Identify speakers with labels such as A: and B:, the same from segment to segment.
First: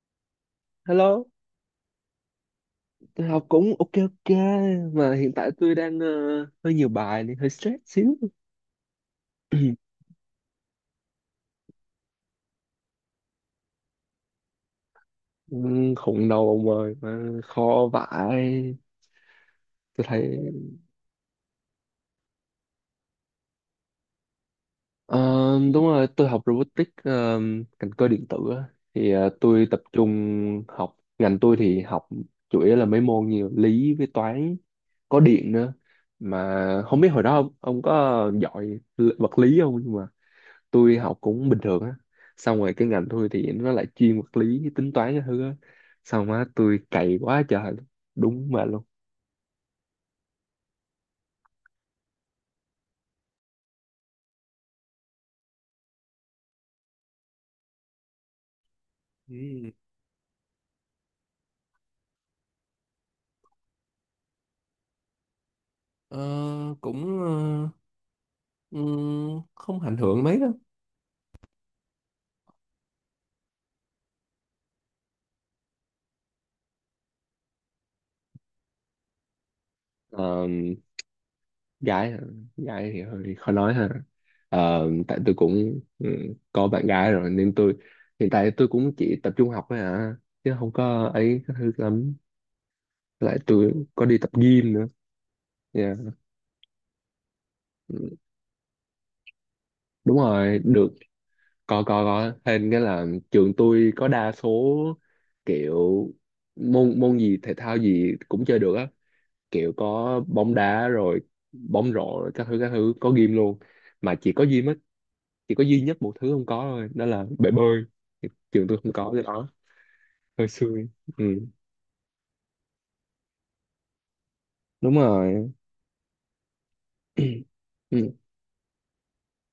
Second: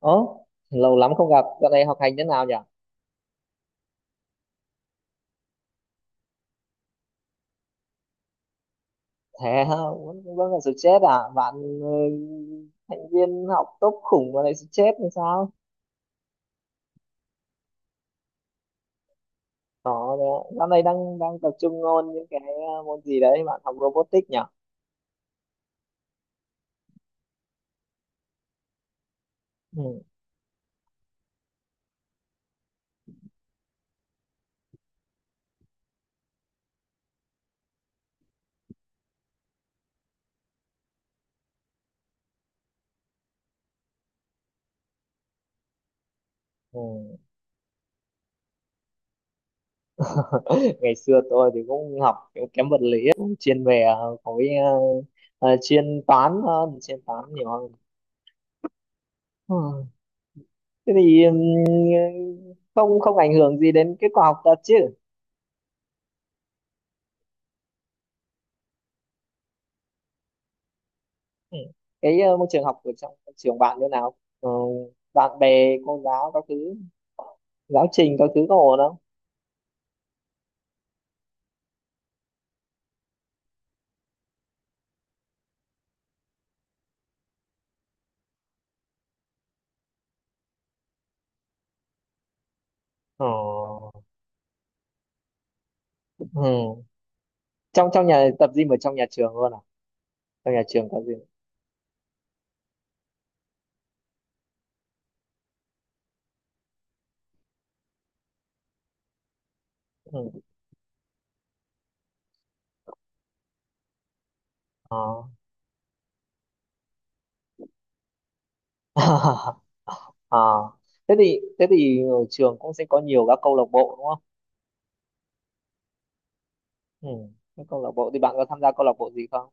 A: Ố, lâu lắm
B: Hello,
A: không gặp, dạo này học hành thế nào nhỉ?
B: tôi học cũng ok ok mà hiện tại tôi đang hơi nhiều bài nên hơi stress xíu.
A: Thế hả? Vẫn vẫn còn stress à? Bạn ừ, thành viên học tốt khủng mà lại stress làm sao?
B: Khủng đầu ông ơi mà khó vãi. Tôi
A: Đó,
B: thấy
A: đấy. Dạo này đang đang tập trung ôn những cái môn gì đấy, bạn học robotics nhỉ?
B: ờ, đúng rồi, tôi học robotics, ngành cơ điện tử á. Thì tôi tập
A: Ừ.
B: trung học, ngành tôi thì học chủ yếu là mấy môn như lý với toán, có điện nữa. Mà không biết hồi đó ông có giỏi vật lý không, nhưng tôi học cũng bình thường á, xong rồi cái ngành tôi thì nó lại chuyên vật lý tính toán cái thứ á, xong á tôi
A: Ừ.
B: cày quá trời luôn. Đúng mà luôn.
A: Ngày xưa tôi thì cũng học kiểu kém vật lý, cũng chuyên về khối chuyên toán hơn, chuyên toán nhiều hơn.
B: Ừ.
A: Ừ. Thế thì không không ảnh hưởng gì đến kết quả học tập chứ?
B: Ờ, cũng, không ảnh hưởng mấy đâu.
A: Ừ. Cái môi trường học ở trong trường bạn như nào? Ờ, bạn bè, cô giáo các thứ, giáo trình các thứ có ổn không?
B: Ờ, gái hả? Gái thì hơi khó nói ha. Ờ, tại tôi cũng, có bạn gái rồi nên tôi, hiện tại tôi cũng chỉ tập trung học thôi à, chứ không có ấy cái thứ lắm,
A: Ờ,
B: lại tôi có đi tập gym nữa. Dạ.
A: Ừ. Trong
B: Ừ,
A: trong nhà tập gym ở trong nhà trường luôn à?
B: đúng
A: Trong
B: rồi,
A: nhà trường
B: được.
A: tập gym.
B: Có thêm cái là trường tôi có đa số, kiểu môn môn gì thể thao gì cũng chơi được á, kiểu có
A: Ừ.
B: bóng đá rồi, bóng rổ rồi, các thứ các thứ, có gym luôn, mà chỉ có gym á,
A: ờ,
B: chỉ có duy nhất một thứ không có thôi đó là bể bơi. Thì trường tôi không có cái đó,
A: À,
B: hơi xui.
A: thế
B: Ừ,
A: thì thế thì ở trường cũng sẽ có nhiều các câu lạc bộ đúng không?
B: đúng rồi.
A: Ừ. Các câu lạc bộ
B: Ừ.
A: thì bạn có tham gia câu lạc bộ gì không?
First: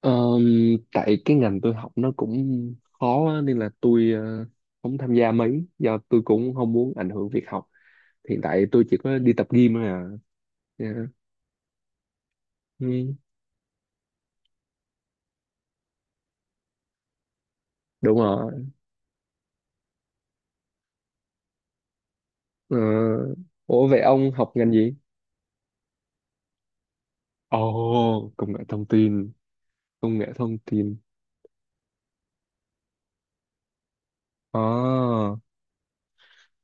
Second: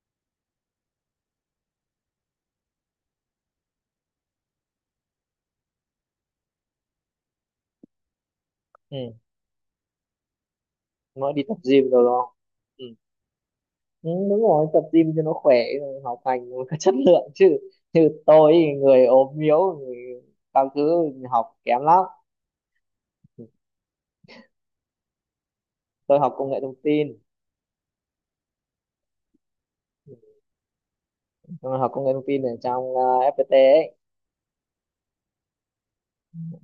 B: Tại cái ngành tôi học nó cũng khó á, nên là tôi không tham gia mấy, do tôi cũng không muốn ảnh hưởng việc học, hiện tại tôi chỉ
A: Ừ.
B: có đi tập gym thôi à. Dạ.
A: Mới đi tập gym rồi đúng không? Ừ.
B: Ừ,
A: Ừ, đúng rồi, tập gym cho nó khỏe, học hành nó có chất lượng chứ. Như
B: đúng
A: tôi
B: rồi.
A: thì người ốm yếu, người các thứ, học kém lắm.
B: Ờ, ủa vậy ông học ngành gì?
A: Tôi học công nghệ thông tin.
B: Ồ, công nghệ thông tin, công nghệ thông tin
A: Tôi học công nghệ thông tin ở trong FPT ấy.
B: à.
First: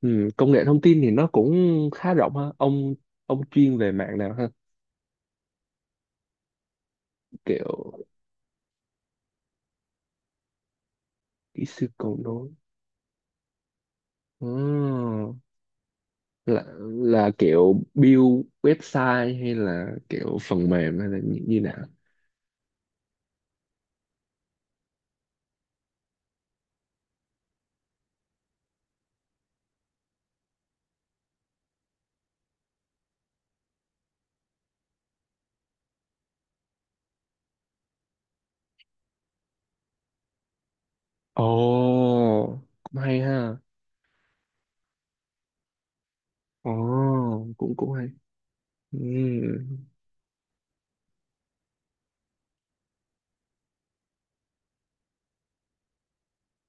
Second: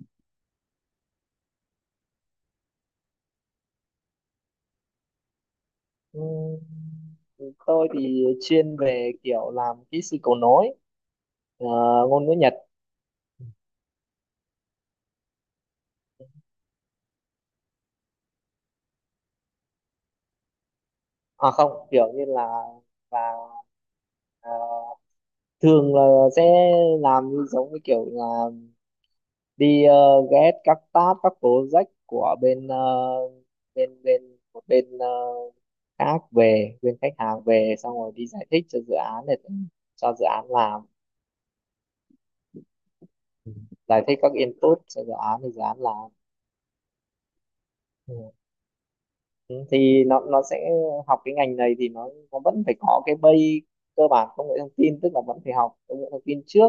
B: Ừ, công nghệ thông tin thì nó cũng khá rộng ha ông chuyên về mạng nào ha?
A: Ừ, tôi
B: Kiểu
A: thì chuyên về kiểu làm kỹ sư cầu nối,
B: kỹ
A: ờ,
B: sư cầu
A: ngôn ngữ
B: nối.
A: Nhật.
B: Ờ, là kiểu build website, hay là kiểu phần mềm, hay là như,
A: À
B: như
A: không,
B: nào?
A: kiểu như là là ờ, thường là sẽ làm như giống như kiểu là đi ghé các tab các project của bên ờ, bên bên một bên ờ, khác, về bên khách hàng về, xong rồi đi giải thích cho dự án để cho dự án làm,
B: Ồ, cũng hay ha.
A: giải thích các input cho dự án thì dự án làm.
B: Ồ, cũng cũng hay. Ừ.
A: Ừ, thì nó sẽ, học cái ngành này thì nó vẫn phải có cái base cơ bản công nghệ thông tin, tức là vẫn phải học công nghệ thông tin trước.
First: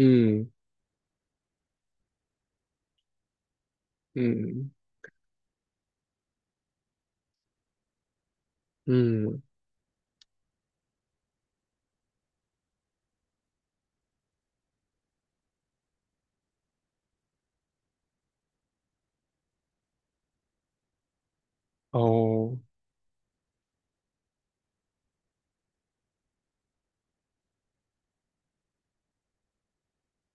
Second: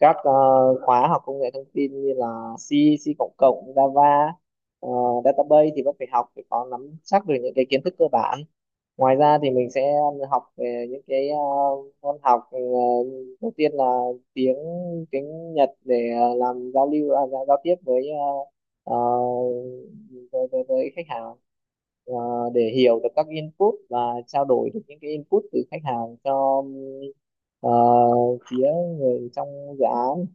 A: Các khóa học công nghệ thông tin như là C, C cộng cộng, Java,
B: ừ,
A: ờ, database thì vẫn phải học, phải có nắm chắc được những cái kiến thức cơ bản. Ngoài ra
B: ừ.
A: thì mình sẽ học về những cái môn học, đầu tiên là tiếng tiếng Nhật để làm giao lưu à, giao giao tiếp với ờ, ờ, với khách hàng.
B: Ồ,
A: Ờ, để hiểu được các input và trao đổi được những cái input từ khách hàng cho ờ, phía người trong dự án.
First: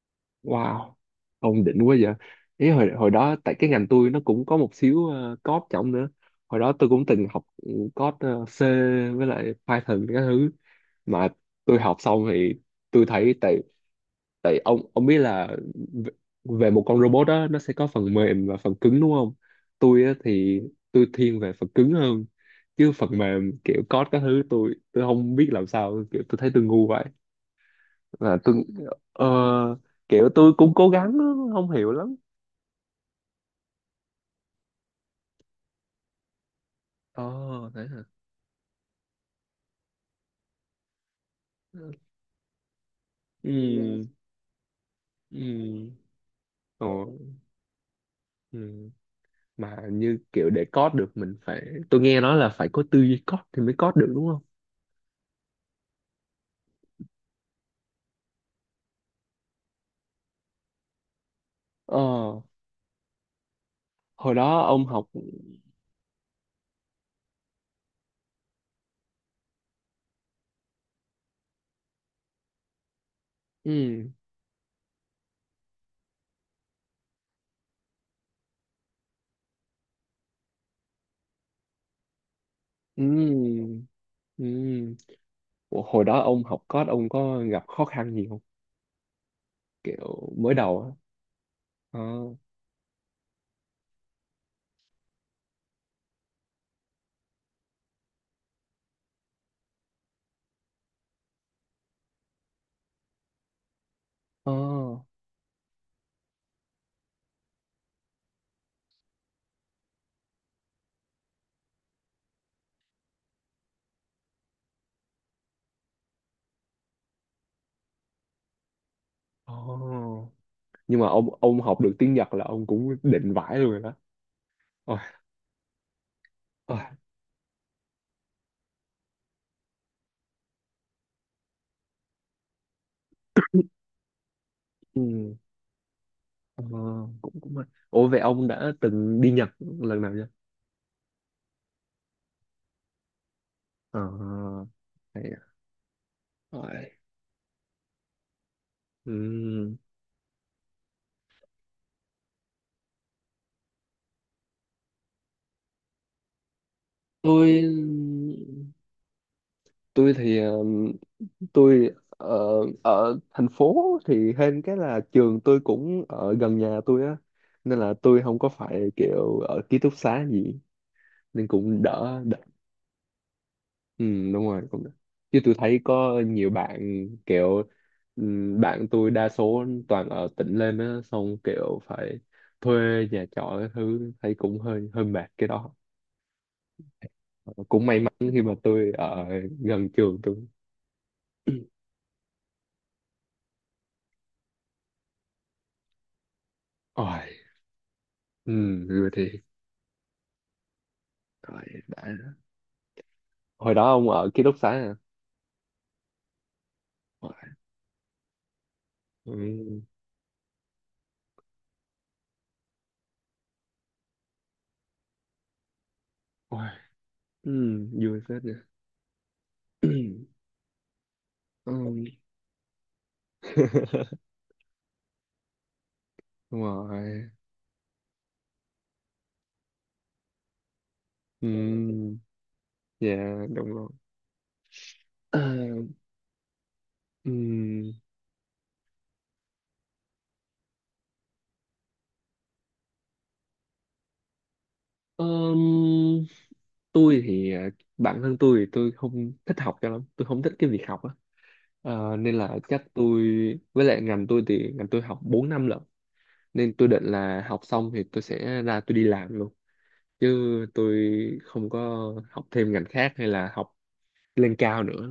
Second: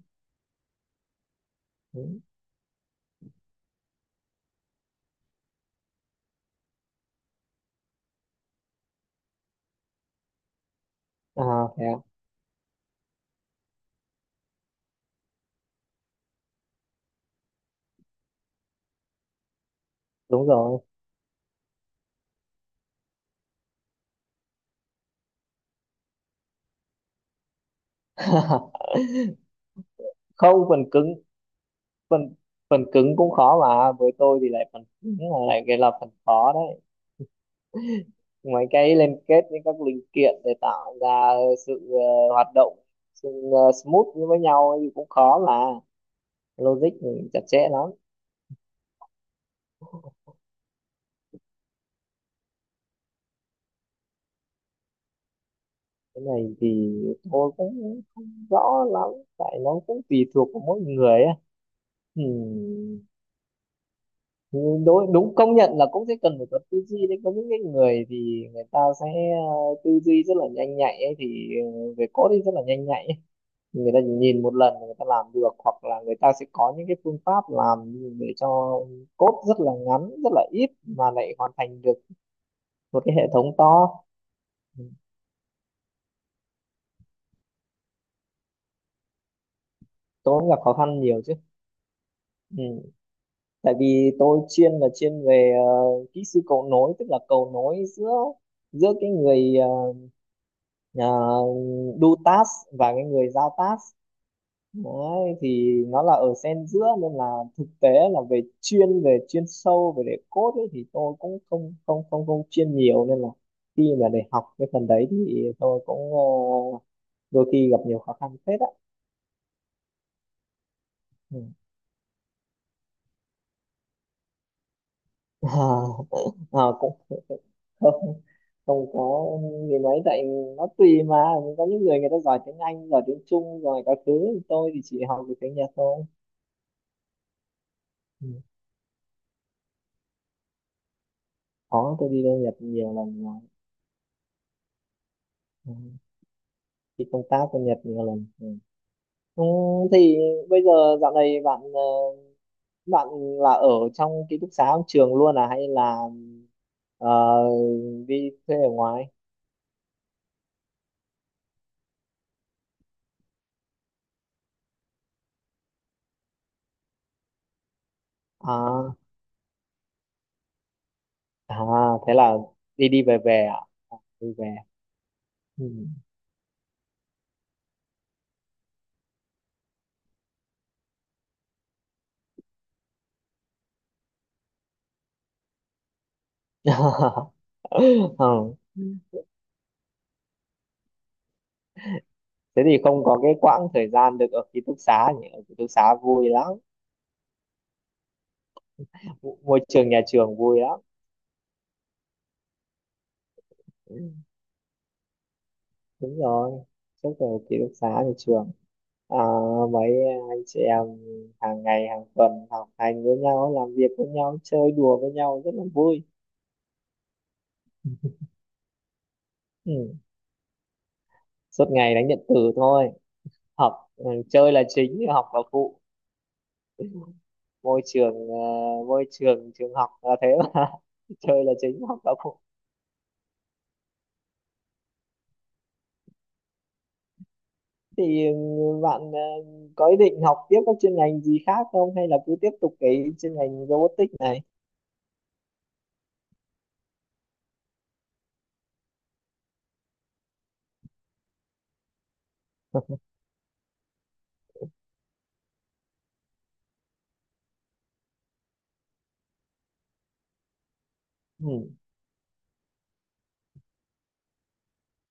B: wow, ông đỉnh quá vậy.
A: Ừ.
B: Ý, hồi hồi đó tại cái ngành tôi nó cũng có một xíu code trọng nữa. Hồi đó tôi cũng từng học, code, C với lại Python các thứ. Mà
A: à,
B: tôi
A: thế
B: học
A: à?
B: xong thì tôi thấy, tại tại ông biết là, v- về một con robot đó nó sẽ có phần mềm và phần cứng đúng không. Tôi á,
A: Đúng
B: thì
A: rồi.
B: tôi thiên về phần cứng hơn, chứ phần mềm kiểu code các thứ, tôi không biết làm sao, kiểu tôi thấy tôi ngu, là tôi, ờ, kiểu tôi
A: Không,
B: cũng
A: phần
B: cố gắng
A: cứng,
B: lắm, không hiểu lắm.
A: phần phần cứng cũng khó mà, với tôi thì lại phần cứng là lại cái là phần khó đấy.
B: Ồ, thế hả?
A: Mấy cái liên kết với các linh kiện để tạo ra sự hoạt động, sự
B: Ừ,
A: smooth với nhau thì cũng
B: ừ.
A: khó mà, logic
B: Ồ.
A: thì chặt chẽ lắm.
B: Ừ. Mà như kiểu để code được mình phải, tôi nghe nói là phải có tư duy code thì mới code được đúng không?
A: Cái này thì tôi cũng không rõ lắm, tại nó cũng tùy thuộc vào mỗi người á. Ừ.
B: ờ Hồi đó ông
A: Nhưng
B: học.
A: đối đúng công nhận là cũng sẽ cần phải có tư duy đấy, có những cái người thì người ta sẽ ờ, tư duy rất là nhanh nhạy ấy, thì về code thì rất là nhanh nhạy ấy. Người ta
B: Ừ,
A: chỉ nhìn một lần là người ta làm được, hoặc là người ta sẽ có những cái phương pháp làm để cho code rất là ngắn rất là ít mà lại hoàn thành được một
B: ừ,
A: cái hệ thống to. Ừ,
B: ừ. Ủa, hồi đó ông học code ông có gặp khó khăn gì không, kiểu
A: tôi cũng
B: mới
A: gặp khó
B: đầu á?
A: khăn nhiều chứ.
B: Ờ,
A: Ừ. Tại vì tôi chuyên là chuyên về kỹ sư cầu nối, tức là cầu nối giữa giữa cái người do task và cái người giao task.
B: ờ,
A: Đấy, thì nó là ở xen giữa nên là thực tế là về chuyên sâu về để code ấy, thì tôi cũng không không không không chuyên nhiều nên là khi mà để học cái phần đấy thì tôi cũng đôi khi gặp nhiều khó khăn phết á.
B: ờ. Nhưng mà ông
A: Ừ.
B: ông học được tiếng Nhật là ông cũng định vãi luôn rồi đó.
A: à, à,
B: Ôi.
A: cũng không không có gì mấy, tại nó tùy mà, có những người người ta giỏi tiếng Anh, giỏi tiếng Trung giỏi các thứ, tôi thì chỉ học
B: Ừ.
A: được tiếng Nhật thôi.
B: Ờ, cũng cũng hay. Ủa vậy
A: Ừ.
B: ông đã từng đi Nhật lần nào chưa?
A: Có, tôi đi lên Nhật nhiều lần rồi.
B: Ờ, hay à.
A: Ừ.
B: Rồi.
A: Đi công tác bên Nhật nhiều lần. Ừ. Ừ,
B: Ừ.
A: thì bây giờ dạo này bạn bạn là ở trong ký túc xá trong trường luôn à hay là ờ,
B: Tôi
A: đi thuê ở ngoài.
B: tôi thì, tôi, ở thành phố, thì hên cái là trường tôi cũng ở gần nhà tôi á, nên là tôi không có phải
A: À
B: kiểu ở ký túc xá gì, nên
A: à,
B: cũng
A: thế
B: đỡ
A: là
B: đỡ.
A: đi đi về về à. À, đi
B: Ừ, đúng
A: về.
B: rồi, cũng được. Chứ tôi
A: Ừ.
B: thấy có nhiều bạn kiểu, bạn tôi đa số toàn ở tỉnh lên á, xong kiểu phải thuê nhà trọ cái thứ, thấy cũng hơi hơi mệt cái đó. Ờ, cũng may mắn khi mà
A: Không,
B: tôi ở gần trường tôi.
A: thế thì không có cái quãng thời gian được ở ký túc xá nhỉ, ở ký túc xá vui lắm.
B: Ôi. Ừ, rồi thì
A: Mu- môi trường nhà trường vui lắm.
B: rồi đã, hồi đó
A: Ừ,
B: ông ở ký túc xá à?
A: đúng rồi, trước ở
B: Ôi.
A: ký túc xá nhà trường. À,
B: Ừ.
A: mấy anh chị em hàng ngày hàng tuần học hành với nhau, làm việc với nhau, chơi đùa với nhau, rất là vui.
B: Ôi. Ừ, vui phết nha.
A: Ừ. Suốt ngày
B: Ừ.
A: đánh điện tử thôi, học ừ, chơi là chính học là phụ.
B: Đúng rồi.
A: Môi trường môi trường trường học là thế mà, chơi là chính học là
B: Ừ,
A: phụ.
B: dạ đúng rồi. Ừ.
A: Thì bạn có ý định học tiếp các chuyên ngành gì khác không, hay là cứ tiếp tục cái chuyên ngành robotics này.
B: Ờm, tôi thì, bản thân tôi thì tôi không thích học cho lắm, tôi không thích cái việc học á. Ờ, nên là chắc tôi, với lại ngành tôi thì ngành tôi học 4 năm lận, nên tôi định là học xong thì tôi sẽ ra tôi đi làm luôn, chứ tôi không
A: ừ
B: có học thêm ngành khác hay là học lên cao nữa,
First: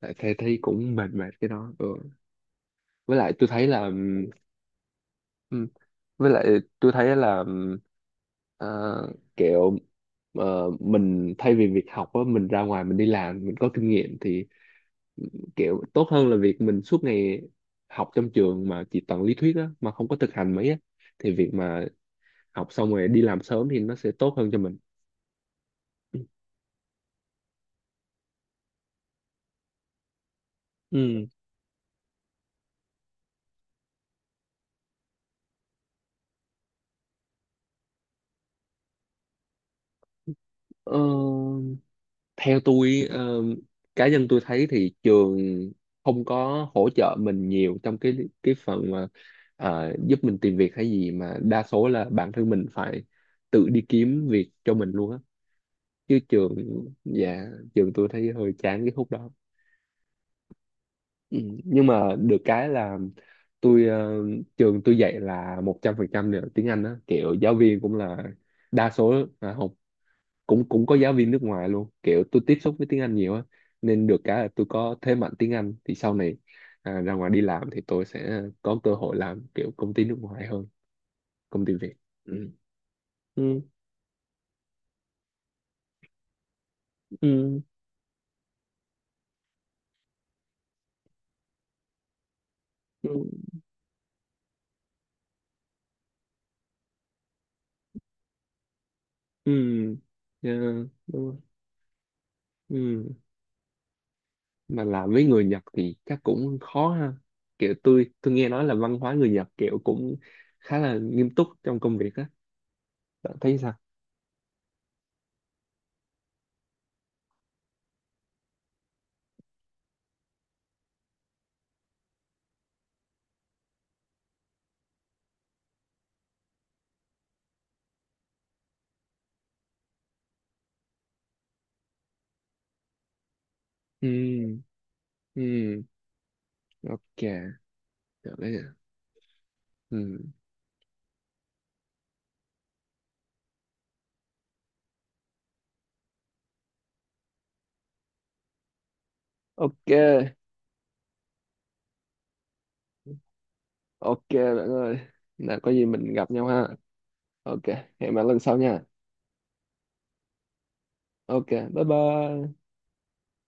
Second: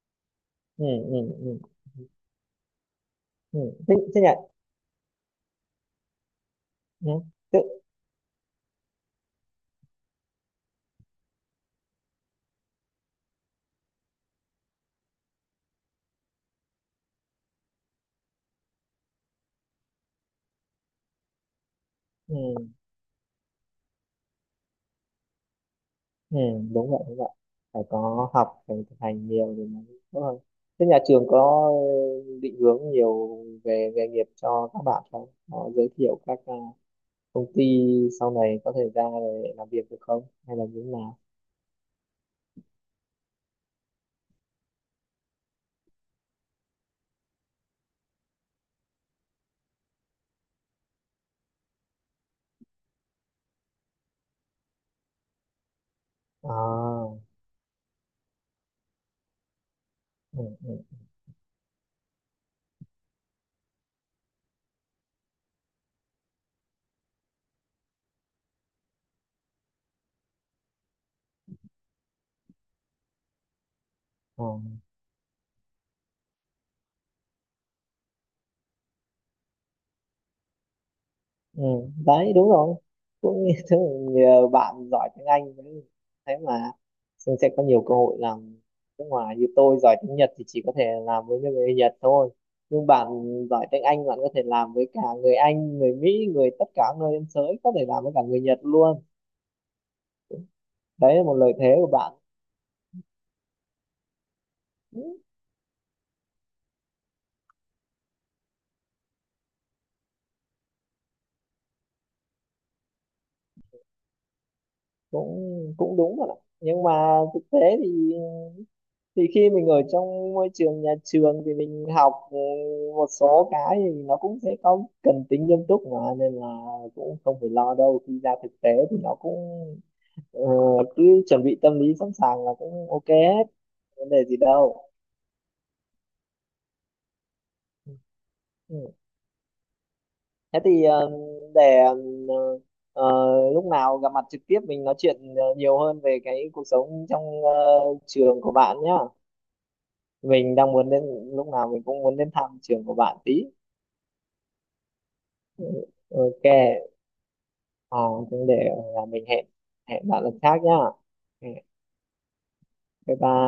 B: tại thấy thấy
A: ừ
B: cũng mệt
A: ừ
B: mệt cái
A: ừ
B: đó. Ừ. với lại tôi
A: ừ.
B: thấy là
A: Thế thế nhỉ.
B: ừm, với lại tôi
A: Ừ.
B: thấy là
A: Thế,
B: kiểu, mình thay vì việc học á, mình ra ngoài mình đi làm mình có kinh nghiệm thì kiểu tốt hơn là việc mình suốt ngày học trong trường mà chỉ toàn lý thuyết á, mà không có thực hành mấy á, thì việc mà học
A: ừ
B: xong rồi đi làm sớm thì nó sẽ tốt hơn cho mình.
A: ừ. Đúng vậy đúng vậy, phải có học phải thực hành nhiều thì mới tốt hơn. Thế nhà
B: Ừ.
A: trường có định hướng nhiều về nghề nghiệp cho các bạn không, có giới thiệu các công ty sau này có thể ra để làm việc được không hay là như thế
B: Ờ,
A: nào?
B: theo tôi, cá nhân tôi thấy thì trường không có hỗ trợ mình nhiều trong cái phần mà, giúp mình tìm việc hay gì, mà đa số là bản thân mình phải tự đi kiếm việc cho mình luôn á, chứ trường,
A: à,
B: dạ, trường tôi thấy hơi chán cái khúc đó.
A: ừ, ừ.
B: Ừ. Nhưng mà được cái là tôi, trường tôi dạy là 100% là tiếng Anh á, kiểu giáo viên cũng là đa số à, học cũng cũng có giáo viên nước ngoài luôn, kiểu tôi tiếp xúc với tiếng Anh nhiều á, nên được cái
A: ừ,
B: là tôi có thế mạnh tiếng Anh thì sau này, à, ra ngoài đi làm thì tôi sẽ có cơ hội làm kiểu công ty nước ngoài hơn
A: ừ,
B: công ty Việt.
A: đấy đúng
B: Ừ.
A: rồi, cũng như
B: Ừ.
A: thế, nhờ bạn giỏi tiếng Anh đấy. Thế mà Sương sẽ
B: Ừ.
A: có nhiều cơ hội làm nước ngoài, như tôi giỏi tiếng Nhật thì chỉ có thể làm với người Nhật thôi, nhưng bạn
B: Ừ.
A: giỏi tiếng Anh, bạn có thể làm với cả người Anh, người Mỹ, người tất cả nơi trên thế giới, có thể làm với cả người Nhật luôn.
B: Ừ. Yeah.
A: Đấy là
B: Đúng
A: một
B: rồi.
A: lợi thế của bạn.
B: Ừ. Mà
A: Ừ,
B: làm với người Nhật thì chắc cũng khó ha, kiểu tôi nghe nói là văn hóa người Nhật kiểu cũng khá là nghiêm túc trong công việc á. Bạn thấy sao?
A: cũng cũng đúng rồi ạ. Nhưng mà thực tế thì khi mình ở trong môi trường nhà trường thì mình học một số cái thì nó cũng sẽ có cần tính nghiêm túc mà, nên là cũng không phải lo đâu, khi ra thực tế thì nó cũng ờ, cứ chuẩn bị tâm lý sẵn sàng là cũng ok hết, vấn đề gì
B: Ừ,
A: đâu.
B: ừ, ok, được đấy nhỉ?
A: Ừ.
B: Ừ,
A: Thế thì để lúc nào gặp mặt trực tiếp mình nói chuyện nhiều hơn về cái cuộc sống trong trường của bạn nhá.
B: ok.
A: Mình đang muốn đến, lúc nào mình cũng muốn đến thăm trường của bạn tí.
B: Ok bạn ơi, là
A: Ừ,
B: có gì mình gặp
A: ok.
B: nhau ha. Ok,
A: Ờ,
B: hẹn bạn lần
A: cũng để
B: sau nha.
A: mình hẹn, hẹn bạn lần khác nhá.
B: Ok,
A: Ừ,
B: bye bye.
A: bye bye.